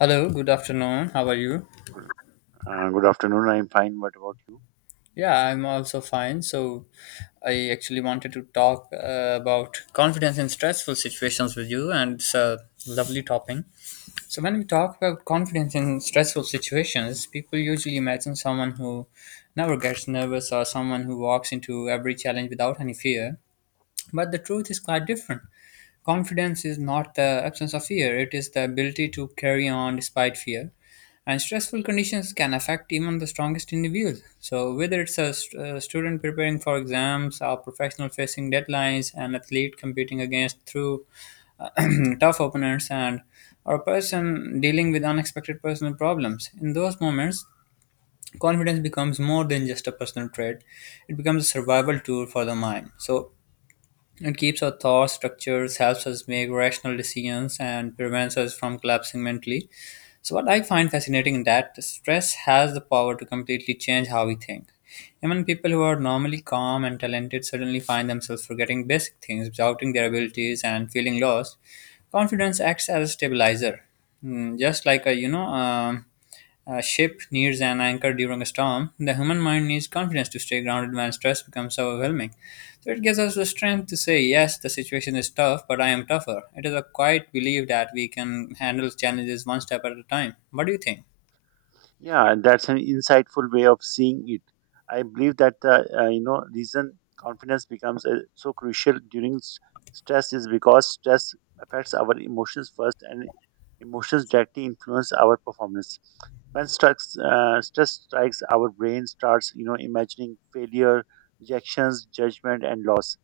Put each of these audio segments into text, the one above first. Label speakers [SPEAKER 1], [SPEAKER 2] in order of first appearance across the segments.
[SPEAKER 1] Hello, good afternoon. How are you?
[SPEAKER 2] Good afternoon. I'm fine. What about you?
[SPEAKER 1] Yeah, I'm also fine. So, I actually wanted to talk about confidence in stressful situations with you, and it's a lovely topic. So, when we talk about confidence in stressful situations, people usually imagine someone who never gets nervous or someone who walks into every challenge without any fear. But the truth is quite different. Confidence is not the absence of fear, it is the ability to carry on despite fear. And stressful conditions can affect even the strongest individuals. So whether it's a student preparing for exams, a professional facing deadlines, an athlete competing against through tough opponents and or a person dealing with unexpected personal problems, in those moments confidence becomes more than just a personal trait. It becomes a survival tool for the mind. So it keeps our thoughts structures, helps us make rational decisions, and prevents us from collapsing mentally. So, what I find fascinating is that stress has the power to completely change how we think. Even people who are normally calm and talented suddenly find themselves forgetting basic things, doubting their abilities, and feeling lost. Confidence acts as a stabilizer. Just like a a ship nears an anchor during a storm. The human mind needs confidence to stay grounded when stress becomes overwhelming. So it gives us the strength to say, yes, the situation is tough, but I am tougher. It is a quiet belief that we can handle challenges one step at a time. What do you think?
[SPEAKER 2] Yeah, and that's an insightful way of seeing it. I believe that the reason confidence becomes so crucial during stress is because stress affects our emotions first, and emotions directly influence our performance. When stress strikes, our brain starts imagining failure, rejections, judgment, and loss.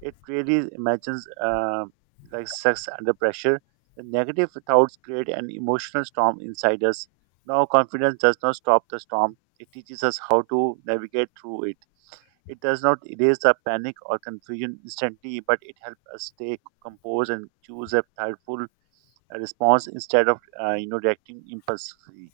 [SPEAKER 2] It really imagines like sex under pressure. The negative thoughts create an emotional storm inside us now, confidence does not stop the storm, it teaches us how to navigate through it. It does not erase the panic or confusion instantly, but it helps us stay composed and choose a thoughtful response instead of reacting impulsively.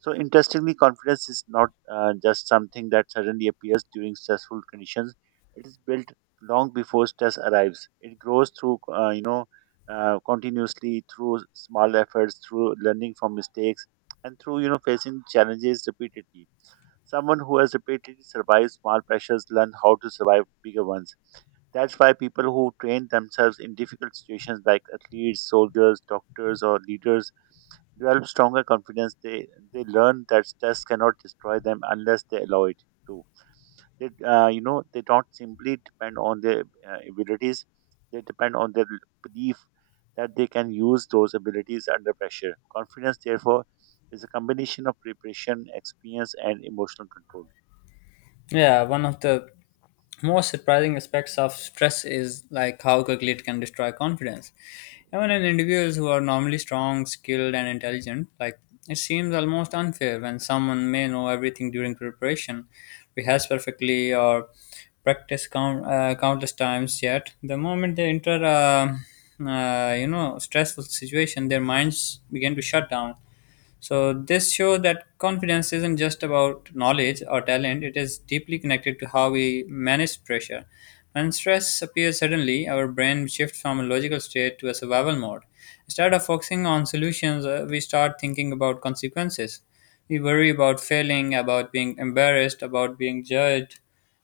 [SPEAKER 2] So, interestingly, confidence is not just something that suddenly appears during stressful conditions. It is built long before stress arrives. It grows through, continuously through small efforts, through learning from mistakes, and through, facing challenges repeatedly. Someone who has repeatedly survived small pressures learn how to survive bigger ones. That's why people who train themselves in difficult situations like athletes, soldiers, doctors, or leaders develop stronger confidence. They learn that stress cannot destroy them unless they allow it to. They don't simply depend on their abilities. They depend on their belief that they can use those abilities under pressure. Confidence, therefore, is a combination of preparation, experience, and emotional control.
[SPEAKER 1] Yeah, one of the most surprising aspects of stress is like how quickly it can destroy confidence. Even in individuals who are normally strong, skilled, and intelligent, like, it seems almost unfair when someone may know everything during preparation, rehearse perfectly, or practice countless times. Yet, the moment they enter a stressful situation, their minds begin to shut down. So this shows that confidence isn't just about knowledge or talent, it is deeply connected to how we manage pressure. When stress appears suddenly, our brain shifts from a logical state to a survival mode. Instead of focusing on solutions, we start thinking about consequences. We worry about failing, about being embarrassed, about being judged,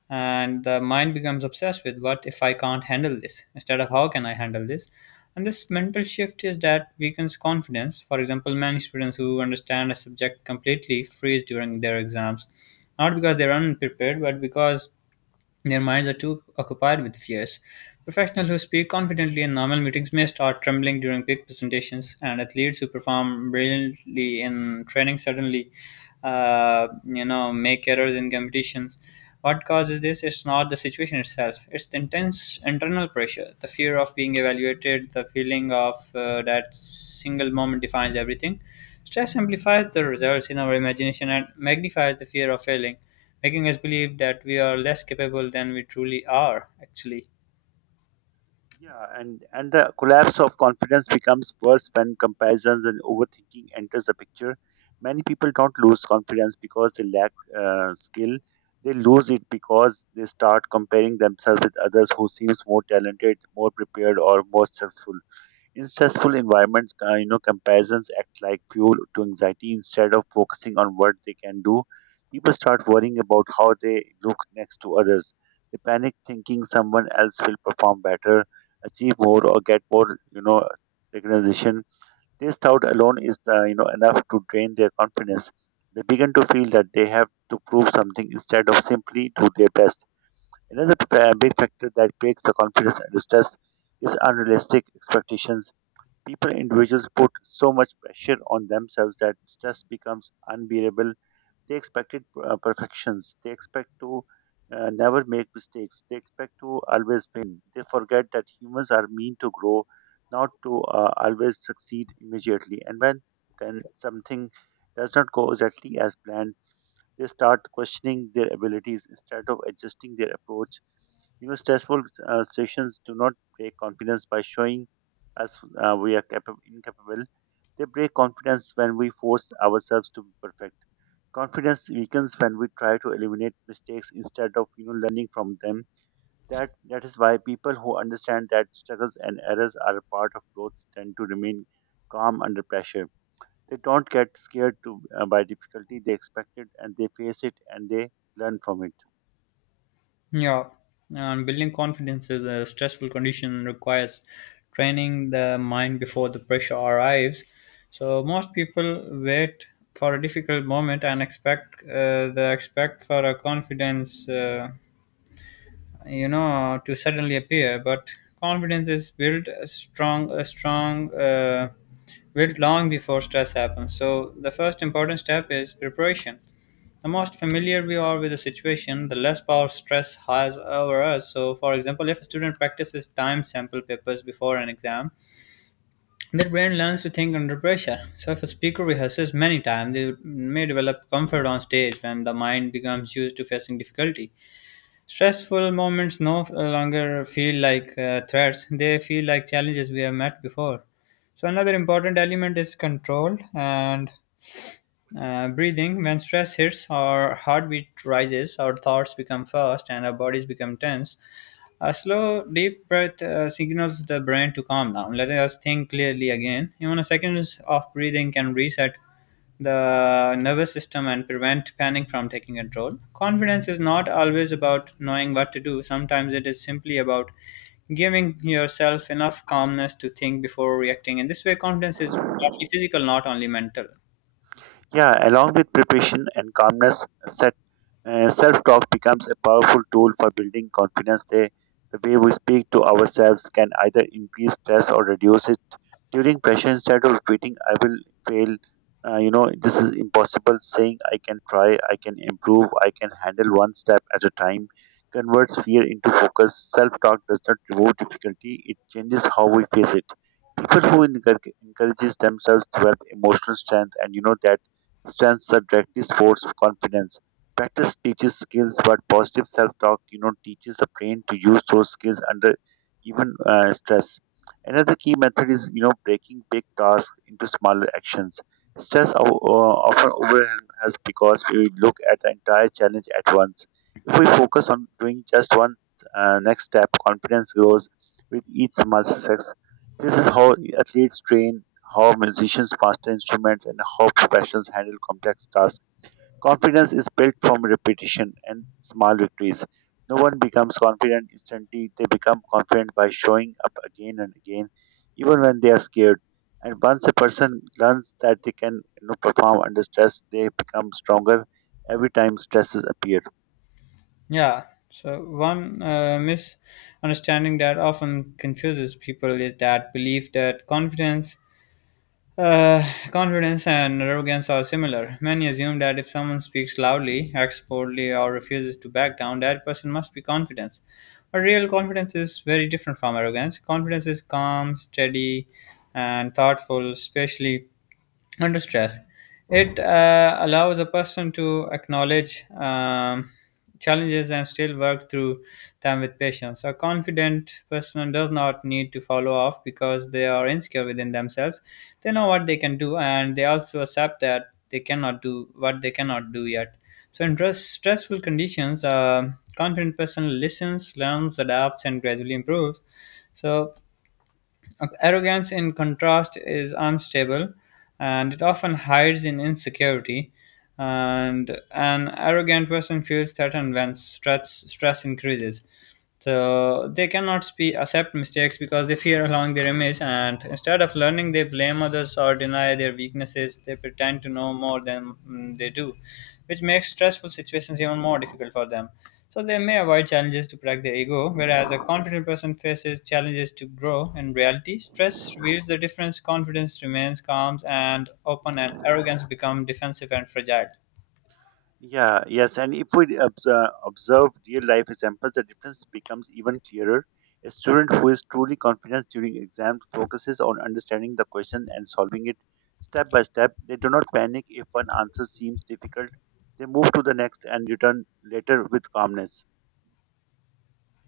[SPEAKER 1] and the mind becomes obsessed with what if I can't handle this instead of how can I handle this. And this mental shift is that weakens confidence. For example, many students who understand a subject completely freeze during their exams, not because they're unprepared, but because their minds are too occupied with fears. Professionals who speak confidently in normal meetings may start trembling during big presentations, and athletes who perform brilliantly in training suddenly, make errors in competitions. What causes this? It's not the situation itself. It's the intense internal pressure, the fear of being evaluated, the feeling of that single moment defines everything. Stress amplifies the results in our imagination and magnifies the fear of failing, making us believe that we are less capable than we truly are, actually.
[SPEAKER 2] Yeah, and the collapse of confidence becomes worse when comparisons and overthinking enters the picture. Many people don't lose confidence because they lack skill. They lose it because they start comparing themselves with others who seems more talented, more prepared, or more successful. In stressful environments, comparisons act like fuel to anxiety instead of focusing on what they can do. People start worrying about how they look next to others. They panic thinking someone else will perform better, achieve more, or get more, recognition. This thought alone is, enough to drain their confidence. They begin to feel that they have to prove something instead of simply do their best. Another big factor that breaks the confidence and stress is unrealistic expectations. People, individuals put so much pressure on themselves that stress becomes unbearable. They expected perfections. They expect to never make mistakes. They expect to always win. They forget that humans are meant to grow, not to always succeed immediately. And when then something does not go exactly as planned, they start questioning their abilities instead of adjusting their approach. You know, stressful situations do not break confidence by showing us we are capable, incapable. They break confidence when we force ourselves to be perfect. Confidence weakens when we try to eliminate mistakes instead of learning from them. That is why people who understand that struggles and errors are a part of growth tend to remain calm under pressure. They don't get scared to, by difficulty. They expect it and they face it and they learn from it.
[SPEAKER 1] Yeah. And building confidence is a stressful condition requires training the mind before the pressure arrives. So most people wait for a difficult moment and expect for a confidence to suddenly appear, but confidence is built a strong built long before stress happens. So the first important step is preparation. The most familiar we are with the situation, the less power stress has over us. So for example, if a student practices time sample papers before an exam, their brain learns to think under pressure. So if a speaker rehearses many times, they may develop comfort on stage. When the mind becomes used to facing difficulty, stressful moments no longer feel like threats, they feel like challenges we have met before. So, another important element is control and breathing. When stress hits, our heartbeat rises, our thoughts become fast, and our bodies become tense. A slow, deep breath signals the brain to calm down, letting us think clearly again. Even a second of breathing can reset the nervous system and prevent panic from taking control. Confidence is not always about knowing what to do, sometimes it is simply about giving yourself enough calmness to think before reacting. In this way, confidence is partly physical, not only mental.
[SPEAKER 2] Yeah, along with preparation and calmness, self-talk becomes a powerful tool for building confidence. The way we speak to ourselves can either increase stress or reduce it. During pressure, instead of repeating, "I will fail," this is impossible. Saying, "I can try," "I can improve," "I can handle one step at a time," converts fear into focus. Self-talk does not remove difficulty; it changes how we face it. People who encourages themselves develop emotional strength, and you know that strengths subjectively sports confidence. Practice teaches skills, but positive self-talk, teaches the brain to use those skills under even stress. Another key method is, breaking big tasks into smaller actions. Stress often overwhelms us because we look at the entire challenge at once. If we focus on doing just one next step, confidence grows with each small success. This is how athletes train, how musicians master instruments, and how professionals handle complex tasks. Confidence is built from repetition and small victories. No one becomes confident instantly, they become confident by showing up again and again, even when they are scared. And once a person learns that they can, perform under stress, they become stronger every time stresses appear.
[SPEAKER 1] Yeah, so one misunderstanding that often confuses people is that belief that uh, confidence and arrogance are similar. Many assume that if someone speaks loudly, acts boldly, or refuses to back down, that person must be confident. But real confidence is very different from arrogance. Confidence is calm, steady, and thoughtful, especially under stress. It allows a person to acknowledge challenges and still work through them with patience. A confident person does not need to follow off because they are insecure within themselves. They know what they can do and they also accept that they cannot do what they cannot do yet. So, in stressful conditions, a confident person listens, learns, adapts, and gradually improves. So, okay. Arrogance, in contrast, is unstable and it often hides in insecurity. And an arrogant person feels threatened when stress increases. So they cannot accept mistakes because they fear allowing their image, and instead of learning, they blame others or deny their weaknesses. They pretend to know more than they do, which makes stressful situations even more difficult for them. So they may avoid challenges to protect their ego, whereas a confident person faces challenges to grow. In reality, stress reveals the difference. Confidence remains calm and open, and arrogance becomes defensive and fragile.
[SPEAKER 2] Yeah, yes, and if we observe real life examples, the difference becomes even clearer. A student who is truly confident during exams focuses on understanding the question and solving it step by step. They do not panic if one answer seems difficult. They move to the next and return later with calmness.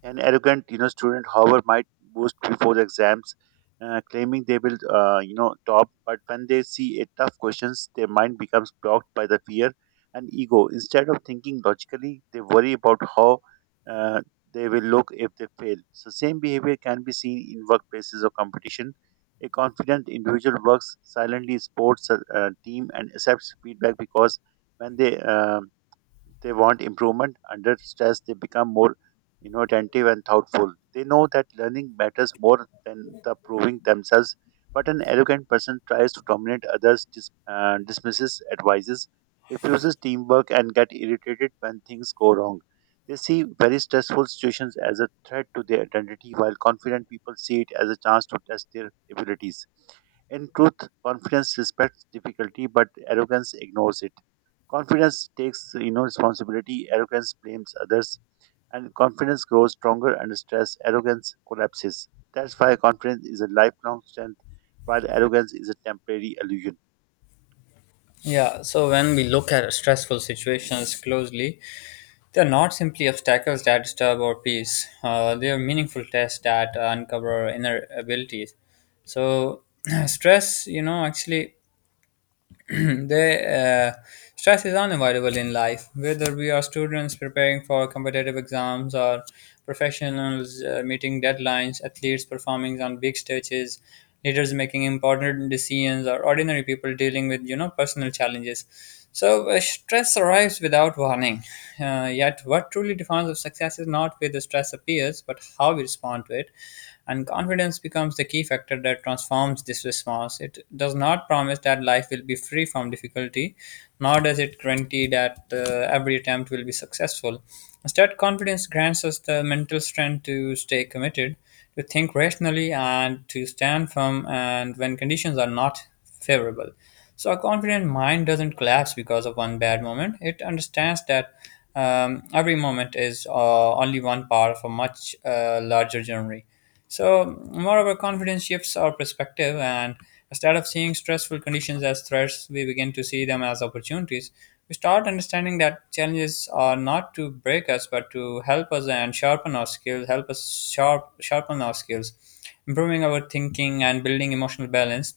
[SPEAKER 2] An arrogant, student, however, might boast before the exams, claiming they will, top. But when they see a tough questions, their mind becomes blocked by the fear and ego. Instead of thinking logically, they worry about how uh, they will look if they fail. So, same behavior can be seen in workplaces or competition. A confident individual works silently, supports a team, and accepts feedback because when they want improvement. Under stress, they become more, attentive and thoughtful. They know that learning matters more than the proving themselves. But an arrogant person tries to dominate others, dismisses advices, refuses teamwork, and get irritated when things go wrong. They see very stressful situations as a threat to their identity, while confident people see it as a chance to test their abilities. In truth, confidence respects difficulty, but arrogance ignores it. Confidence takes, responsibility. Arrogance blames others, and confidence grows stronger under stress. Arrogance collapses. That's why confidence is a lifelong strength, while arrogance is a temporary illusion.
[SPEAKER 1] Yeah, so when we look at stressful situations closely, they're not simply obstacles that disturb our peace. They are meaningful tests that uncover our inner abilities. So, stress, you know, actually they, uh, stress is unavoidable in life, whether we are students preparing for competitive exams or professionals meeting deadlines, athletes performing on big stages, leaders making important decisions, or ordinary people dealing with personal challenges. So stress arrives without warning. Yet, what truly defines of success is not where the stress appears, but how we respond to it. And confidence becomes the key factor that transforms this response. It does not promise that life will be free from difficulty, nor does it guarantee that every attempt will be successful. Instead, confidence grants us the mental strength to stay committed, to think rationally, and to stand firm. And when conditions are not favorable. So a confident mind doesn't collapse because of one bad moment. It understands that every moment is only one part of a much larger journey. So, moreover, confidence shifts our perspective, and instead of seeing stressful conditions as threats, we begin to see them as opportunities. We start understanding that challenges are not to break us, but to help us and sharpen our skills, sharpen our skills, improving our thinking and building emotional balance.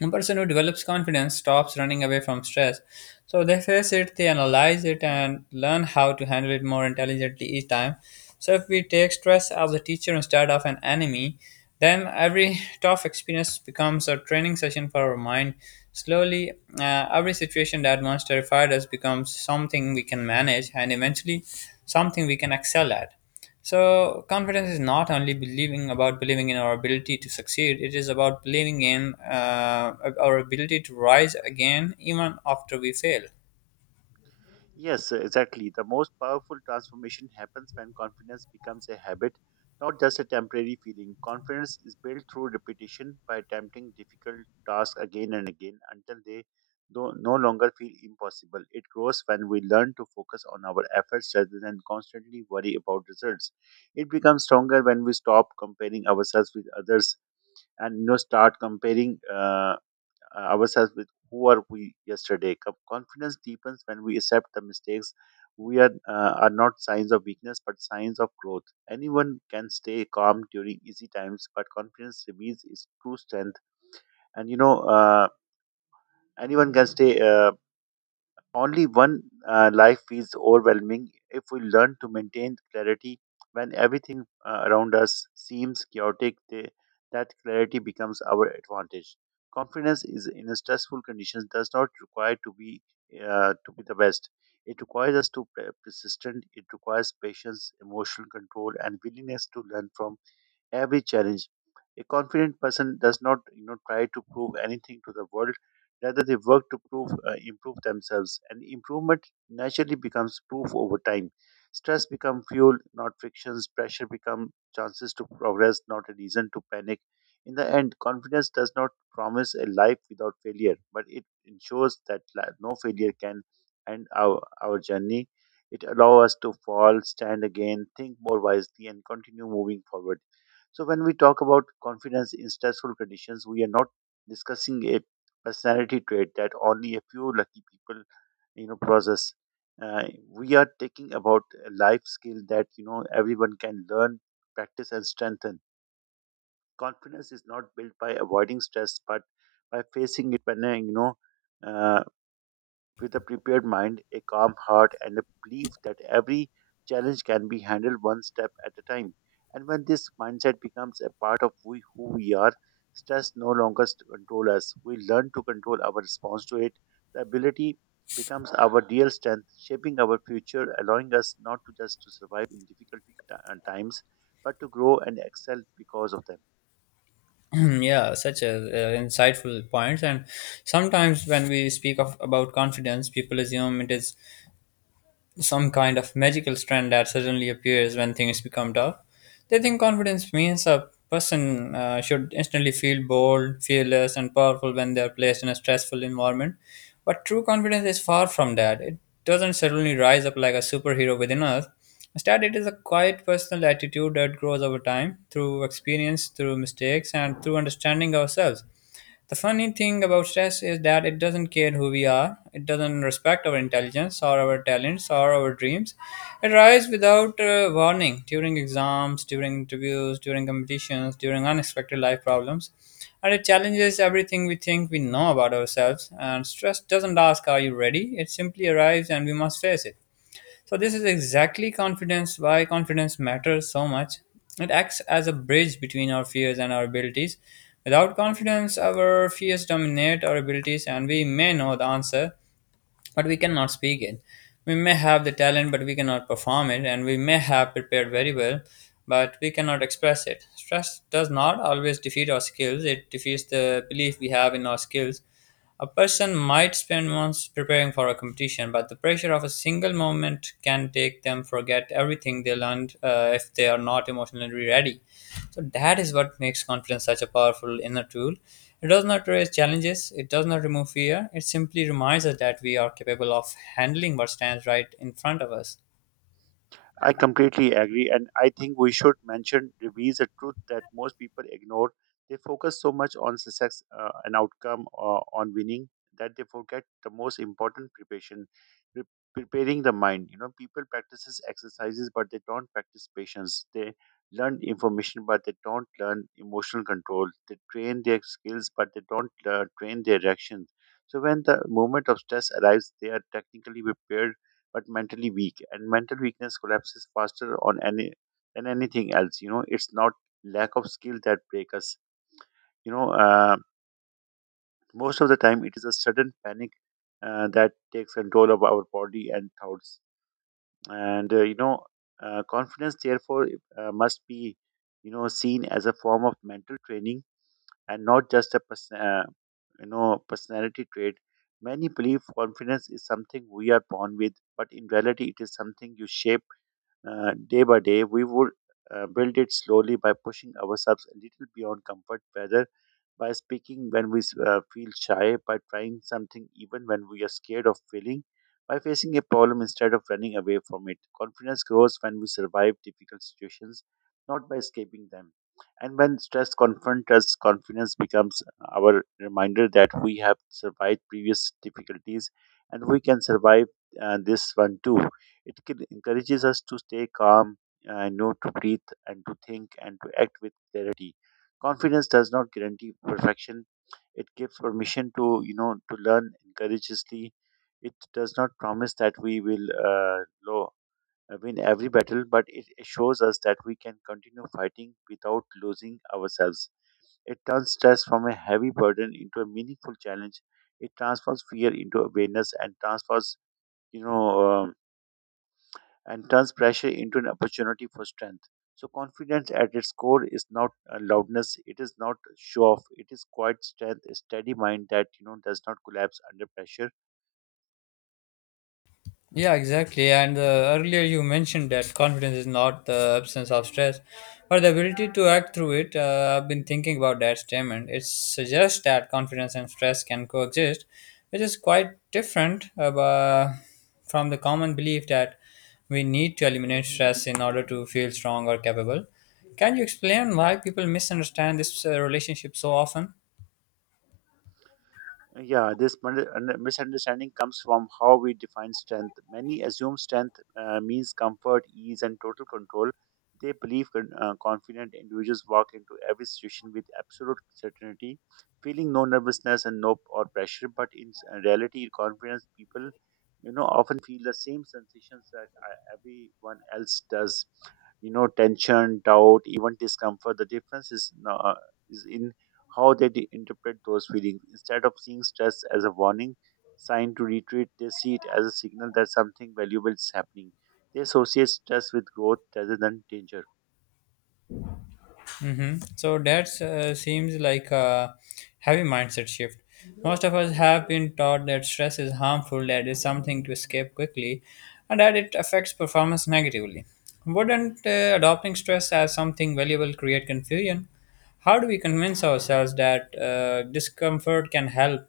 [SPEAKER 1] A person who develops confidence stops running away from stress. So they face it, they analyze it, and learn how to handle it more intelligently each time. So if we take stress as a teacher instead of an enemy, then every tough experience becomes a training session for our mind. Slowly, every situation that once terrified us becomes something we can manage and eventually something we can excel at. So confidence is not only believing in our ability to succeed. It is about believing in uh, our ability to rise again even after we fail.
[SPEAKER 2] Yes, exactly. The most powerful transformation happens when confidence becomes a habit, not just a temporary feeling. Confidence is built through repetition by attempting difficult tasks again and again until they do no longer feel impossible. It grows when we learn to focus on our efforts rather than constantly worry about results. It becomes stronger when we stop comparing ourselves with others and start comparing ourselves with who are we yesterday. Confidence deepens when we accept the mistakes. We are not signs of weakness, but signs of growth. Anyone can stay calm during easy times, but confidence reveals its true strength. And anyone can stay. Only one life feels overwhelming if we learn to maintain clarity when everything around us seems chaotic. That clarity becomes our advantage. Confidence is in a stressful conditions does not require to be the best. It requires us to be persistent. It requires patience, emotional control, and willingness to learn from every challenge. A confident person does not, try to prove anything to the world. Rather, they work to improve themselves, and improvement naturally becomes proof over time. Stress becomes fuel, not frictions. Pressure becomes chances to progress, not a reason to panic. In the end, confidence does not promise a life without failure, but it ensures that no failure can end our journey. It allows us to fall, stand again, think more wisely, and continue moving forward. So when we talk about confidence in stressful conditions, we are not discussing a personality trait that only a few lucky people, possess. Uh, we are talking about a life skill that everyone can learn, practice, and strengthen. Confidence is not built by avoiding stress, but by facing it when Uh, with a prepared mind, a calm heart, and a belief that every challenge can be handled one step at a time. And when this mindset becomes a part of we, who we are, stress no longer control us. We learn to control our response to it. The ability becomes our real strength, shaping our future, allowing us not to just to survive in difficult times, but to grow and excel because of them.
[SPEAKER 1] Yeah, such a insightful point. And sometimes when we speak of about confidence, people assume it is some kind of magical strand that suddenly appears when things become tough. They think confidence means a person should instantly feel bold, fearless, and powerful when they are placed in a stressful environment. But true confidence is far from that. It doesn't suddenly rise up like a superhero within us. Instead, it is a quiet personal attitude that grows over time through experience, through mistakes, and through understanding ourselves. The funny thing about stress is that it doesn't care who we are. It doesn't respect our intelligence or our talents or our dreams. It arrives without warning during exams, during interviews, during competitions, during unexpected life problems. And it challenges everything we think we know about ourselves. And stress doesn't ask, are you ready? It simply arrives and we must face it. So this is exactly confidence why confidence matters so much. It acts as a bridge between our fears and our abilities. Without confidence, our fears dominate our abilities and we may know the answer, but we cannot speak it. We may have the talent, but we cannot perform it, and we may have prepared very well, but we cannot express it. Stress does not always defeat our skills, it defeats the belief we have in our skills. A person might spend months preparing for a competition, but the pressure of a single moment can take them forget everything they learned, if they are not emotionally ready. So that is what makes confidence such a powerful inner tool. It does not raise challenges, it does not remove fear, it simply reminds us that we are capable of handling what stands right in front of us.
[SPEAKER 2] I completely agree, and I think we should mention reveals a truth that most people ignore. They focus so much on success and outcome or on winning that they forget the most important preparation, pre- preparing the mind. You know, people practices exercises, but they don't practice patience. They learn information, but they don't learn emotional control. They train their skills, but they don't train their reactions. So when the moment of stress arrives, they are technically prepared but mentally weak. And mental weakness collapses faster on any than anything else. You know, it's not lack of skill that break us. You know, uh, most of the time it is a sudden panic that takes control of our body and thoughts. And confidence therefore must be, seen as a form of mental training and not just a personality trait. Many believe confidence is something we are born with, but in reality, it is something you shape day by day. We would build it slowly by pushing ourselves a little beyond comfort, whether by speaking when we feel shy, by trying something even when we are scared of failing, by facing a problem instead of running away from it. Confidence grows when we survive difficult situations, not by escaping them. And when stress confronts us, confidence becomes our reminder that we have survived previous difficulties and we can survive this one too. It encourages us to stay calm, know to breathe, and to think and to act with clarity. Confidence does not guarantee perfection. It gives permission to to learn courageously. It does not promise that we will lo- win every battle, but it shows us that we can continue fighting without losing ourselves. It turns stress from a heavy burden into a meaningful challenge. It transforms fear into awareness and you know, um, turns pressure into an opportunity for strength. So, confidence at its core is not a loudness, it is not show off, it is quite strength, a steady mind that does not collapse under pressure.
[SPEAKER 1] Yeah, exactly. And Earlier you mentioned that confidence is not the absence of stress, but the ability to act through it. I've been thinking about that statement. It suggests that confidence and stress can coexist, which is quite different from the common belief that we need to eliminate stress in order to feel strong or capable. Can you explain why people misunderstand this relationship so often?
[SPEAKER 2] Yeah, this misunderstanding comes from how we define strength. Many assume strength means comfort, ease, and total control. They believe confident individuals walk into every situation with absolute certainty, feeling no nervousness and no or pressure. But in reality, confidence people, often feel the same sensations that everyone else does. You know, tension, doubt, even discomfort. The difference is in how they interpret those feelings. Instead of seeing stress as a warning sign to retreat, they see it as a signal that something valuable is happening. They associate stress with growth rather than danger.
[SPEAKER 1] Mm-hmm. So that seems like a heavy mindset shift. Most of us have been taught that stress is harmful, that is something to escape quickly, and that it affects performance negatively. Wouldn't adopting stress as something valuable create confusion? How do we convince ourselves that discomfort can help?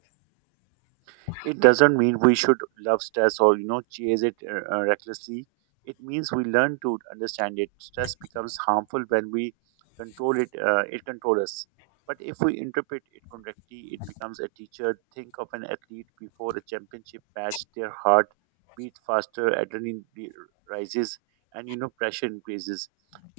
[SPEAKER 2] It doesn't mean we should love stress or chase it recklessly. It means we learn to understand it. Stress becomes harmful when we control it. It controls us. But if we interpret it correctly, it becomes a teacher. Think of an athlete before a championship match. Their heart beats faster, adrenaline rises, and pressure increases.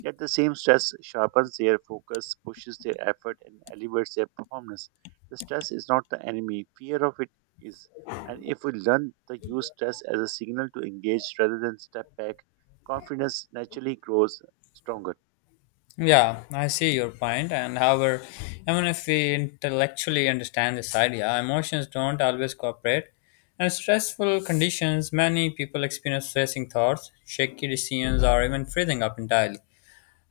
[SPEAKER 2] Yet the same stress sharpens their focus, pushes their effort, and elevates their performance. The stress is not the enemy. Fear of it is. And if we learn to use stress as a signal to engage rather than step back, confidence naturally grows stronger.
[SPEAKER 1] Yeah, I see your point, and however, even if we intellectually understand this idea, emotions don't always cooperate. And stressful conditions, many people experience stressing thoughts, shaky decisions, or even freezing up entirely.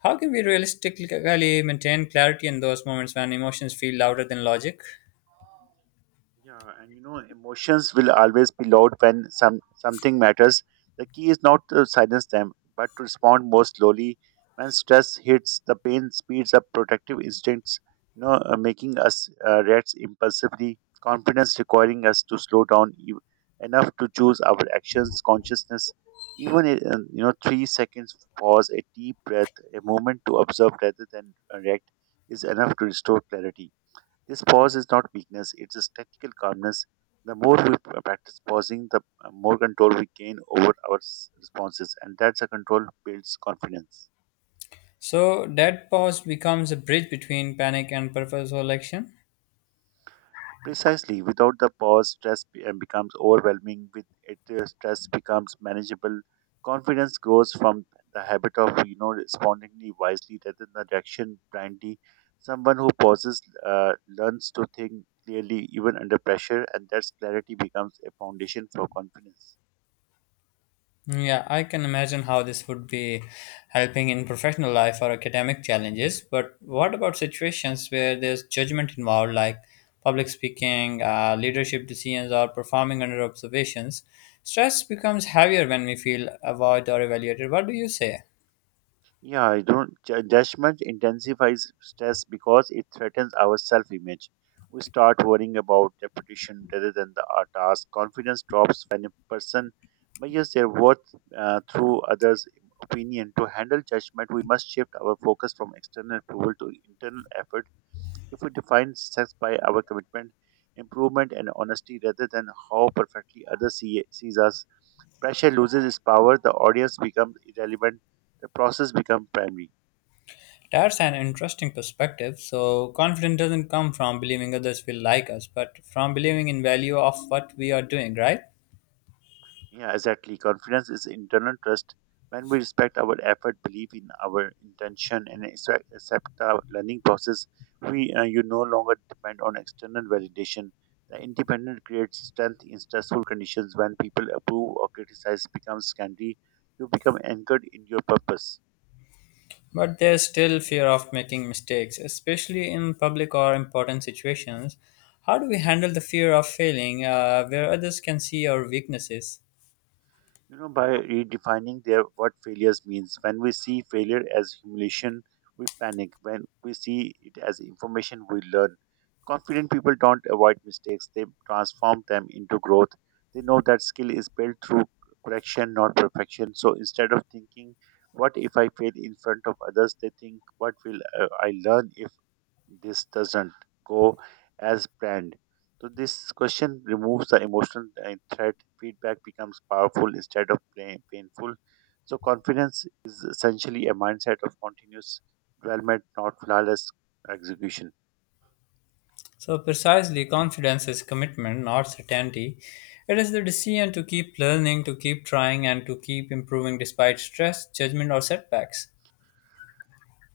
[SPEAKER 1] How can we realistically maintain clarity in those moments when emotions feel louder than logic?
[SPEAKER 2] Yeah, and emotions will always be loud when something matters. The key is not to silence them, but to respond more slowly. When stress hits, the pain speeds up protective instincts, making us react impulsively. Confidence requiring us to slow down enough to choose our actions. Consciousness, even 3 seconds pause, a deep breath, a moment to observe rather than react, is enough to restore clarity. This pause is not weakness, it's a tactical calmness. The more we practice pausing, the more control we gain over our responses, and that's a control builds confidence.
[SPEAKER 1] So that pause becomes a bridge between panic and purposeful action.
[SPEAKER 2] Precisely, without the pause, stress becomes overwhelming. With it, stress becomes manageable. Confidence grows from the habit of respondingly wisely rather than the reaction blindly. Someone who pauses learns to think clearly even under pressure, and that clarity becomes a foundation for confidence.
[SPEAKER 1] Yeah, I can imagine how this would be helping in professional life or academic challenges. But what about situations where there's judgment involved, like public speaking, leadership decisions, or performing under observations? Stress becomes heavier when we feel avoided or evaluated. What do you say?
[SPEAKER 2] Yeah, I don't. Ju- judgment intensifies stress because it threatens our self image. We start worrying about reputation rather than the our task. Confidence drops when a person measures their worth through others' opinion. To handle judgment, we must shift our focus from external approval to internal effort. If we define success by our commitment, improvement, and honesty rather than how perfectly others sees us, pressure loses its power, the audience becomes irrelevant, the process becomes primary.
[SPEAKER 1] That's an interesting perspective. So, confidence doesn't come from believing others will like us, but from believing in value of what we are doing, right?
[SPEAKER 2] Yeah, exactly. Confidence is internal trust. When we respect our effort, believe in our intention, and accept our learning process, we you no longer depend on external validation. The independent creates strength in stressful conditions. When people approve or criticize becomes secondary, you become anchored in your purpose.
[SPEAKER 1] But there's still fear of making mistakes, especially in public or important situations. How do we handle the fear of failing where others can see our weaknesses?
[SPEAKER 2] You know by redefining their what failures means. When we see failure as humiliation, we panic. When we see it as information, we learn. Confident people don't avoid mistakes, they transform them into growth. They know that skill is built through correction, not perfection. So instead of thinking, what if I fail in front of others, they think, what will I learn if this doesn't go as planned. So this question removes the emotional threat. Feedback becomes powerful instead of plain, painful. So confidence is essentially a mindset of continuous development, not flawless execution.
[SPEAKER 1] So, precisely, confidence is commitment, not certainty. It is the decision to keep learning, to keep trying, and to keep improving despite stress, judgment, or setbacks.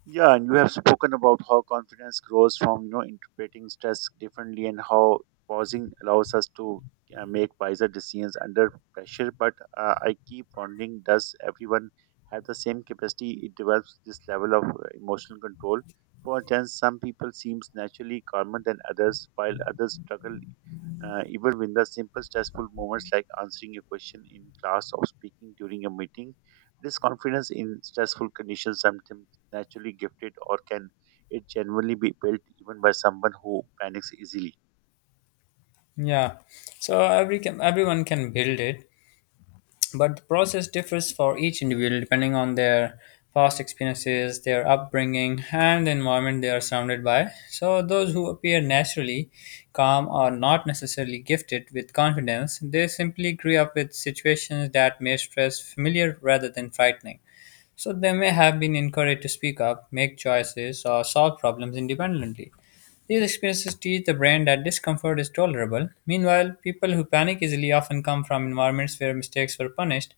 [SPEAKER 2] Yeah, and you have spoken about how confidence grows from interpreting stress differently and how pausing allows us to make wiser decisions under pressure. But I keep wondering, does everyone have the same capacity? It develops this level of emotional control. For instance, some people seems naturally calmer than others, while others struggle even when the simple stressful moments like answering a question in class or speaking during a meeting. This confidence in stressful conditions sometimes naturally gifted or can it genuinely be built even by someone who panics easily?
[SPEAKER 1] Yeah, so everyone can build it, but the process differs for each individual depending on their past experiences, their upbringing, and the environment they are surrounded by. So, those who appear naturally calm are not necessarily gifted with confidence. They simply grew up with situations that made stress familiar rather than frightening. So they may have been encouraged to speak up, make choices, or solve problems independently. These experiences teach the brain that discomfort is tolerable. Meanwhile, people who panic easily often come from environments where mistakes were punished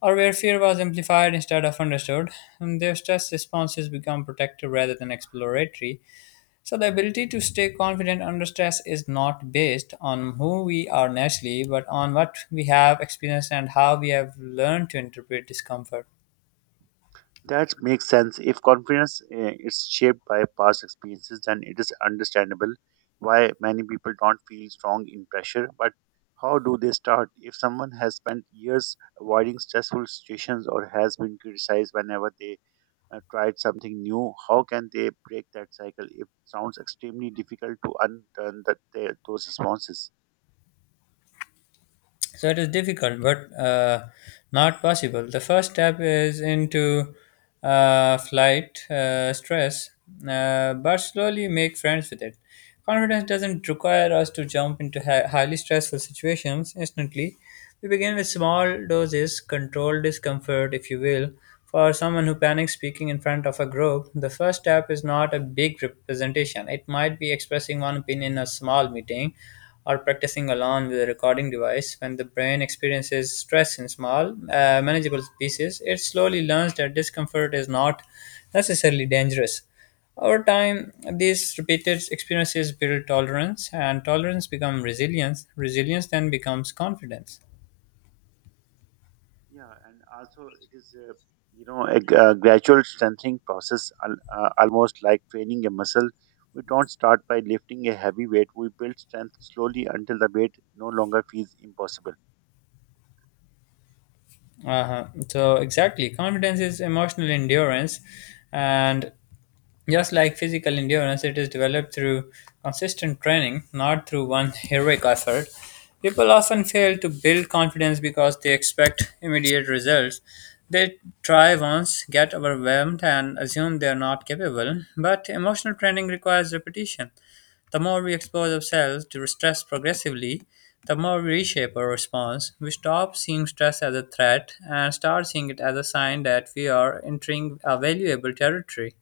[SPEAKER 1] or where fear was amplified instead of understood, and their stress responses become protective rather than exploratory. So, the ability to stay confident under stress is not based on who we are naturally, but on what we have experienced and how we have learned to interpret discomfort.
[SPEAKER 2] That makes sense. If confidence is shaped by past experiences, then it is understandable why many people don't feel strong in pressure. But how do they start? If someone has spent years avoiding stressful situations or has been criticized whenever they tried something new, how can they break that cycle? It sounds extremely difficult to unturn those responses.
[SPEAKER 1] So it is difficult, but not possible. The first step is into flight stress, but slowly make friends with it. Confidence doesn't require us to jump into highly stressful situations instantly. We begin with small doses, controlled discomfort, if you will. For someone who panics speaking in front of a group, the first step is not a big representation. It might be expressing one opinion in a small meeting or practicing alone with a recording device. When the brain experiences stress in small, manageable pieces, it slowly learns that discomfort is not necessarily dangerous. Over time, these repeated experiences build tolerance, and tolerance becomes resilience. Resilience then becomes confidence.
[SPEAKER 2] Yeah, and also it is a gradual strengthening process, almost like training a muscle. We don't start by lifting a heavy weight. We build strength slowly until the weight no longer feels impossible.
[SPEAKER 1] Uh-huh. So exactly, confidence is emotional endurance, and just like physical endurance, it is developed through consistent training, not through one heroic effort. People often fail to build confidence because they expect immediate results. They try once, get overwhelmed, and assume they are not capable. But emotional training requires repetition. The more we expose ourselves to stress progressively, the more we reshape our response. We stop seeing stress as a threat and start seeing it as a sign that we are entering a valuable territory.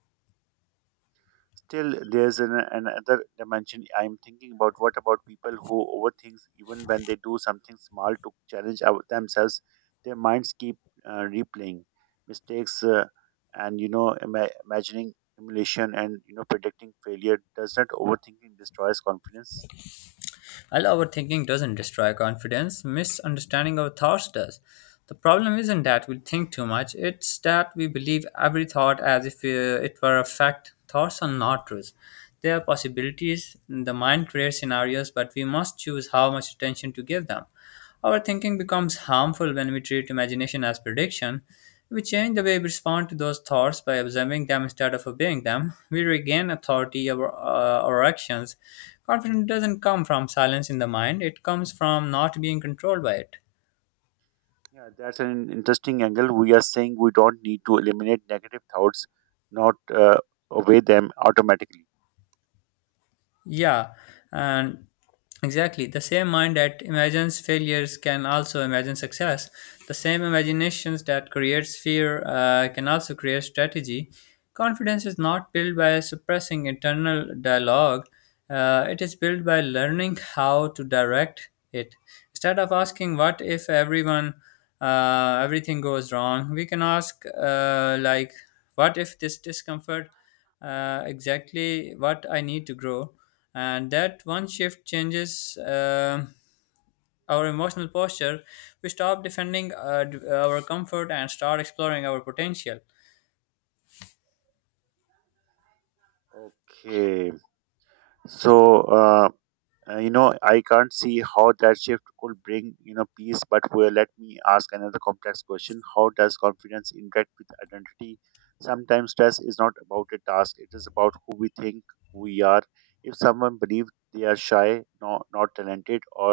[SPEAKER 2] Still, there's another dimension I'm thinking about. What about people who overthink even when they do something small to challenge themselves? Their minds keep replaying mistakes and imagining emulation and predicting failure. Does not overthinking destroys confidence?
[SPEAKER 1] While overthinking doesn't destroy confidence, misunderstanding our thoughts does. The problem isn't that we think too much, it's that we believe every thought as if it were a fact. Thoughts are not truths. They are possibilities. The mind creates scenarios, but we must choose how much attention to give them. Our thinking becomes harmful when we treat imagination as prediction. We change the way we respond to those thoughts by observing them instead of obeying them. We regain authority over our actions. Confidence doesn't come from silence in the mind, it comes from not being controlled by it.
[SPEAKER 2] Yeah, that's an interesting angle. We are saying we don't need to eliminate negative thoughts, not obey them automatically.
[SPEAKER 1] Yeah, and exactly. The same mind that imagines failures can also imagine success. The same imaginations that creates fear can also create strategy. Confidence is not built by suppressing internal dialogue. It is built by learning how to direct it. Instead of asking what if everyone everything goes wrong, we can ask, like, what if this discomfort exactly what I need to grow, and that one shift changes our emotional posture. We stop defending our comfort and start exploring our potential.
[SPEAKER 2] Okay, so. I can't see how that shift could bring peace. But well, let me ask another complex question: how does confidence interact with identity? Sometimes stress is not about a task; it is about who we think we are. If someone believes they are shy, no, not talented, or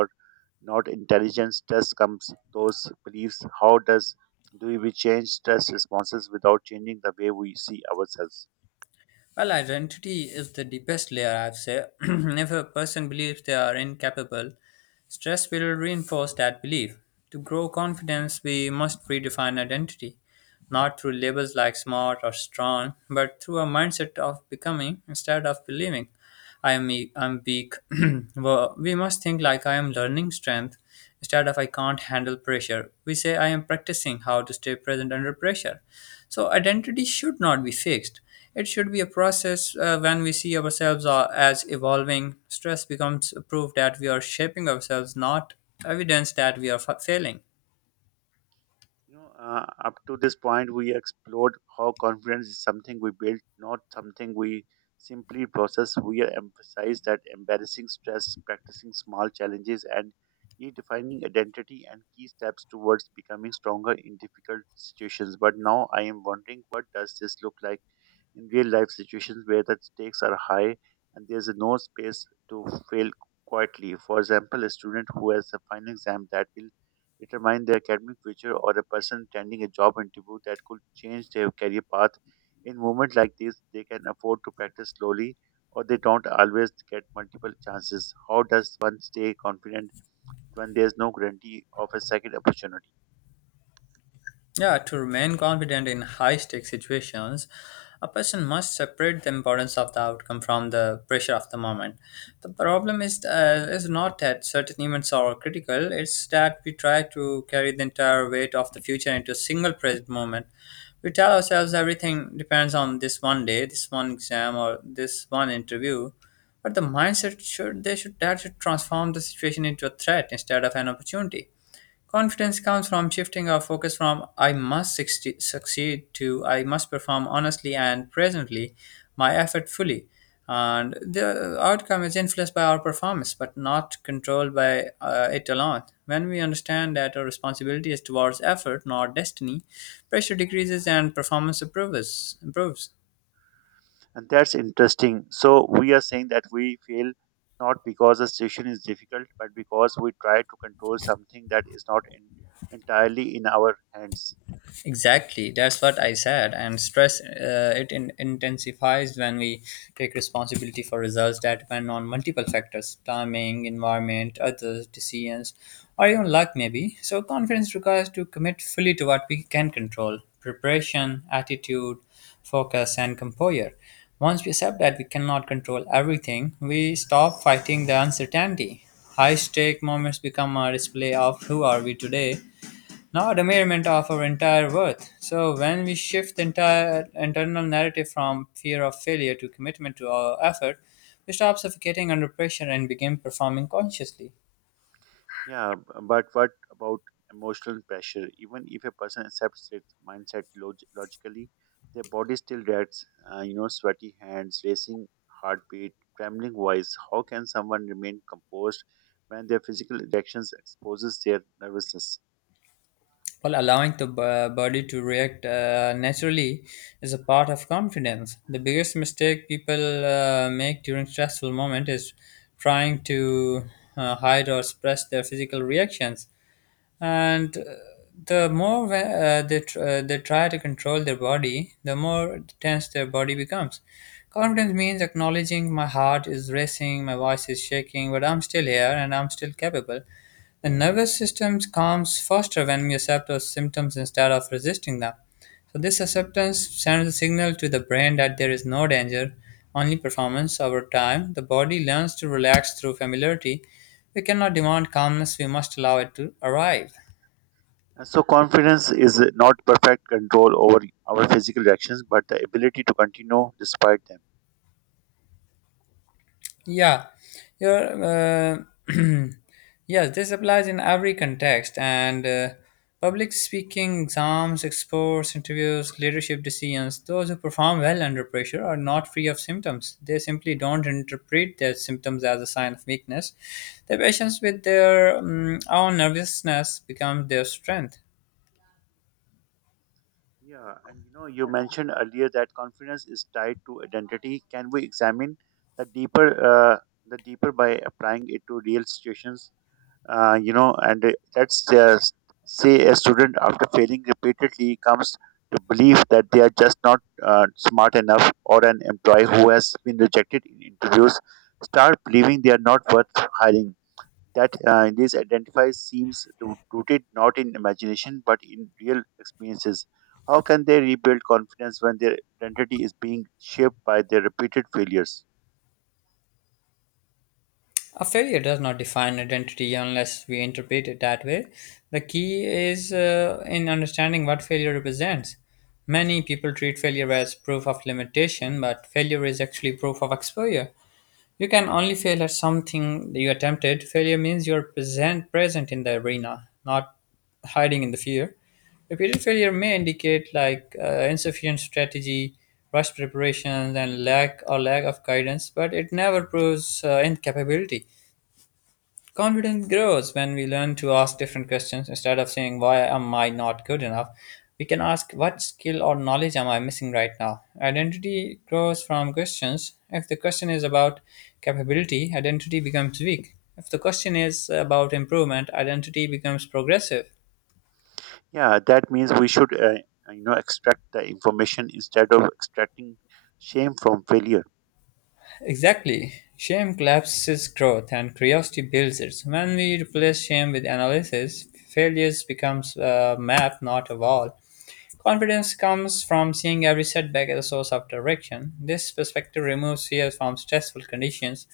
[SPEAKER 2] not intelligent, stress comes those beliefs. How does do we change stress responses without changing the way we see ourselves?
[SPEAKER 1] Well, identity is the deepest layer, I've said. If a person believes they are incapable, stress will reinforce that belief. To grow confidence, we must redefine identity, not through labels like smart or strong, but through a mindset of becoming instead of believing I'm weak. We must think like I am learning strength instead of I can't handle pressure. We say I am practicing how to stay present under pressure. So identity should not be fixed. It should be a process when we see ourselves as evolving. Stress becomes proof that we are shaping ourselves, not evidence that we are failing.
[SPEAKER 2] Up to this point, we explored how confidence is something we build, not something we simply process. We emphasized that embarrassing stress, practicing small challenges, and redefining identity and key steps towards becoming stronger in difficult situations. But now I am wondering, what does this look like in real life situations where the stakes are high and there's no space to fail quietly. For example, a student who has a final exam that will determine their academic future, or a person attending a job interview that could change their career path. In moments like this, they can afford to practice slowly, or they don't always get multiple chances. How does one stay confident when there's no guarantee of a second opportunity?
[SPEAKER 1] Yeah, to remain confident in high stakes situations, a person must separate the importance of the outcome from the pressure of the moment. The problem is not that certain events are critical, it's that we try to carry the entire weight of the future into a single present moment. We tell ourselves everything depends on this one day, this one exam, or this one interview. But the mindset should they should that should transform the situation into a threat instead of an opportunity. Confidence comes from shifting our focus from I must succeed to I must perform honestly and presently my effort fully. And the outcome is influenced by our performance, but not controlled by it alone. When we understand that our responsibility is towards effort, not destiny, pressure decreases and performance improves.
[SPEAKER 2] And that's interesting. So we are saying that we fail not because a station is difficult, but because we try to control something that is not entirely in our hands.
[SPEAKER 1] Exactly, that's what I said. And stress, it intensifies when we take responsibility for results that depend on multiple factors timing, environment, others, decisions, or even luck, maybe. So, confidence requires to commit fully to what we can control preparation, attitude, focus, and composure. Once we accept that we cannot control everything, we stop fighting the uncertainty. High stake moments become a display of who are we today, not a measurement of our entire worth. So when we shift the entire internal narrative from fear of failure to commitment to our effort, we stop suffocating under pressure and begin performing consciously.
[SPEAKER 2] Yeah, but what about emotional pressure? Even if a person accepts its mindset logically, their body still reacts. Sweaty hands, racing heartbeat, trembling voice. How can someone remain composed when their physical reactions exposes their nervousness?
[SPEAKER 1] While allowing the body to react naturally is a part of confidence. The biggest mistake people make during stressful moment is trying to hide or suppress their physical reactions, and the more we- they, tr- they try to control their body, the more tense their body becomes. Confidence means acknowledging my heart is racing, my voice is shaking, but I'm still here and I'm still capable. The nervous system calms faster when we accept those symptoms instead of resisting them. So this acceptance sends a signal to the brain that there is no danger, only performance. Over time the body learns to relax through familiarity. We cannot demand calmness, we must allow it to arrive.
[SPEAKER 2] And so, confidence is not perfect control over our physical reactions, but the ability to continue despite them.
[SPEAKER 1] Yeah, your yes, this applies in every context, and public speaking, exams, exports, interviews, leadership decisions. Those who perform well under pressure are not free of symptoms. They simply don't interpret their symptoms as a sign of weakness. The patients with their own nervousness becomes their strength.
[SPEAKER 2] Yeah, and you mentioned earlier that confidence is tied to identity. Can we examine the deeper by applying it to real situations? You know, and Let's just say a student after failing repeatedly comes to believe that they are just not smart enough, or an employee who has been rejected in interviews start believing they are not worth hiring, that in this identifies seems rooted not in imagination but in real experiences. How can they rebuild confidence when their identity is being shaped by their repeated failures?
[SPEAKER 1] A failure does not define identity unless we interpret it that way. The key is in understanding what failure represents. Many people treat failure as proof of limitation, but failure is actually proof of exposure. You can only fail at something you attempted. Failure means you're present in the arena, not hiding in the fear. Repeated failure may indicate like insufficient strategy, rushed preparations, and lack or lack of guidance, but it never proves incapability. Confidence grows when we learn to ask different questions. Instead of saying, why am I not good enough? We can ask, what skill or knowledge am I missing right now? Identity grows from questions. If the question is about capability, identity becomes weak. If the question is about improvement, identity becomes progressive.
[SPEAKER 2] Yeah, that means we should extract the information instead of extracting shame from failure.
[SPEAKER 1] Exactly. Shame collapses growth and curiosity builds it. When we replace shame with analysis, failures becomes a map, not a wall. Confidence comes from seeing every setback as a source of direction. This perspective removes fear from stressful conditions.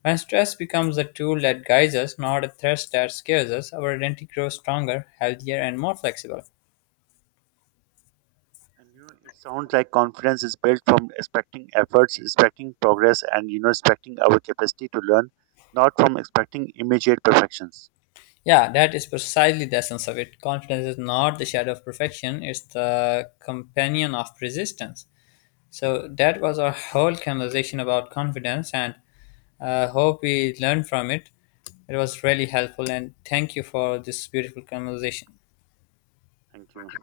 [SPEAKER 1] When stress becomes a tool that guides us, not a threat that scares us, our identity grows stronger, healthier, and more flexible.
[SPEAKER 2] It sounds like confidence is built from expecting efforts, expecting progress, and expecting our capacity to learn, not from expecting immediate perfections.
[SPEAKER 1] Yeah, that is precisely the essence of it. Confidence is not the shadow of perfection, it's the companion of resistance. So, that was our whole conversation about confidence, and hope we learned from it. It was really helpful, and thank you for this beautiful conversation.
[SPEAKER 2] Thank you.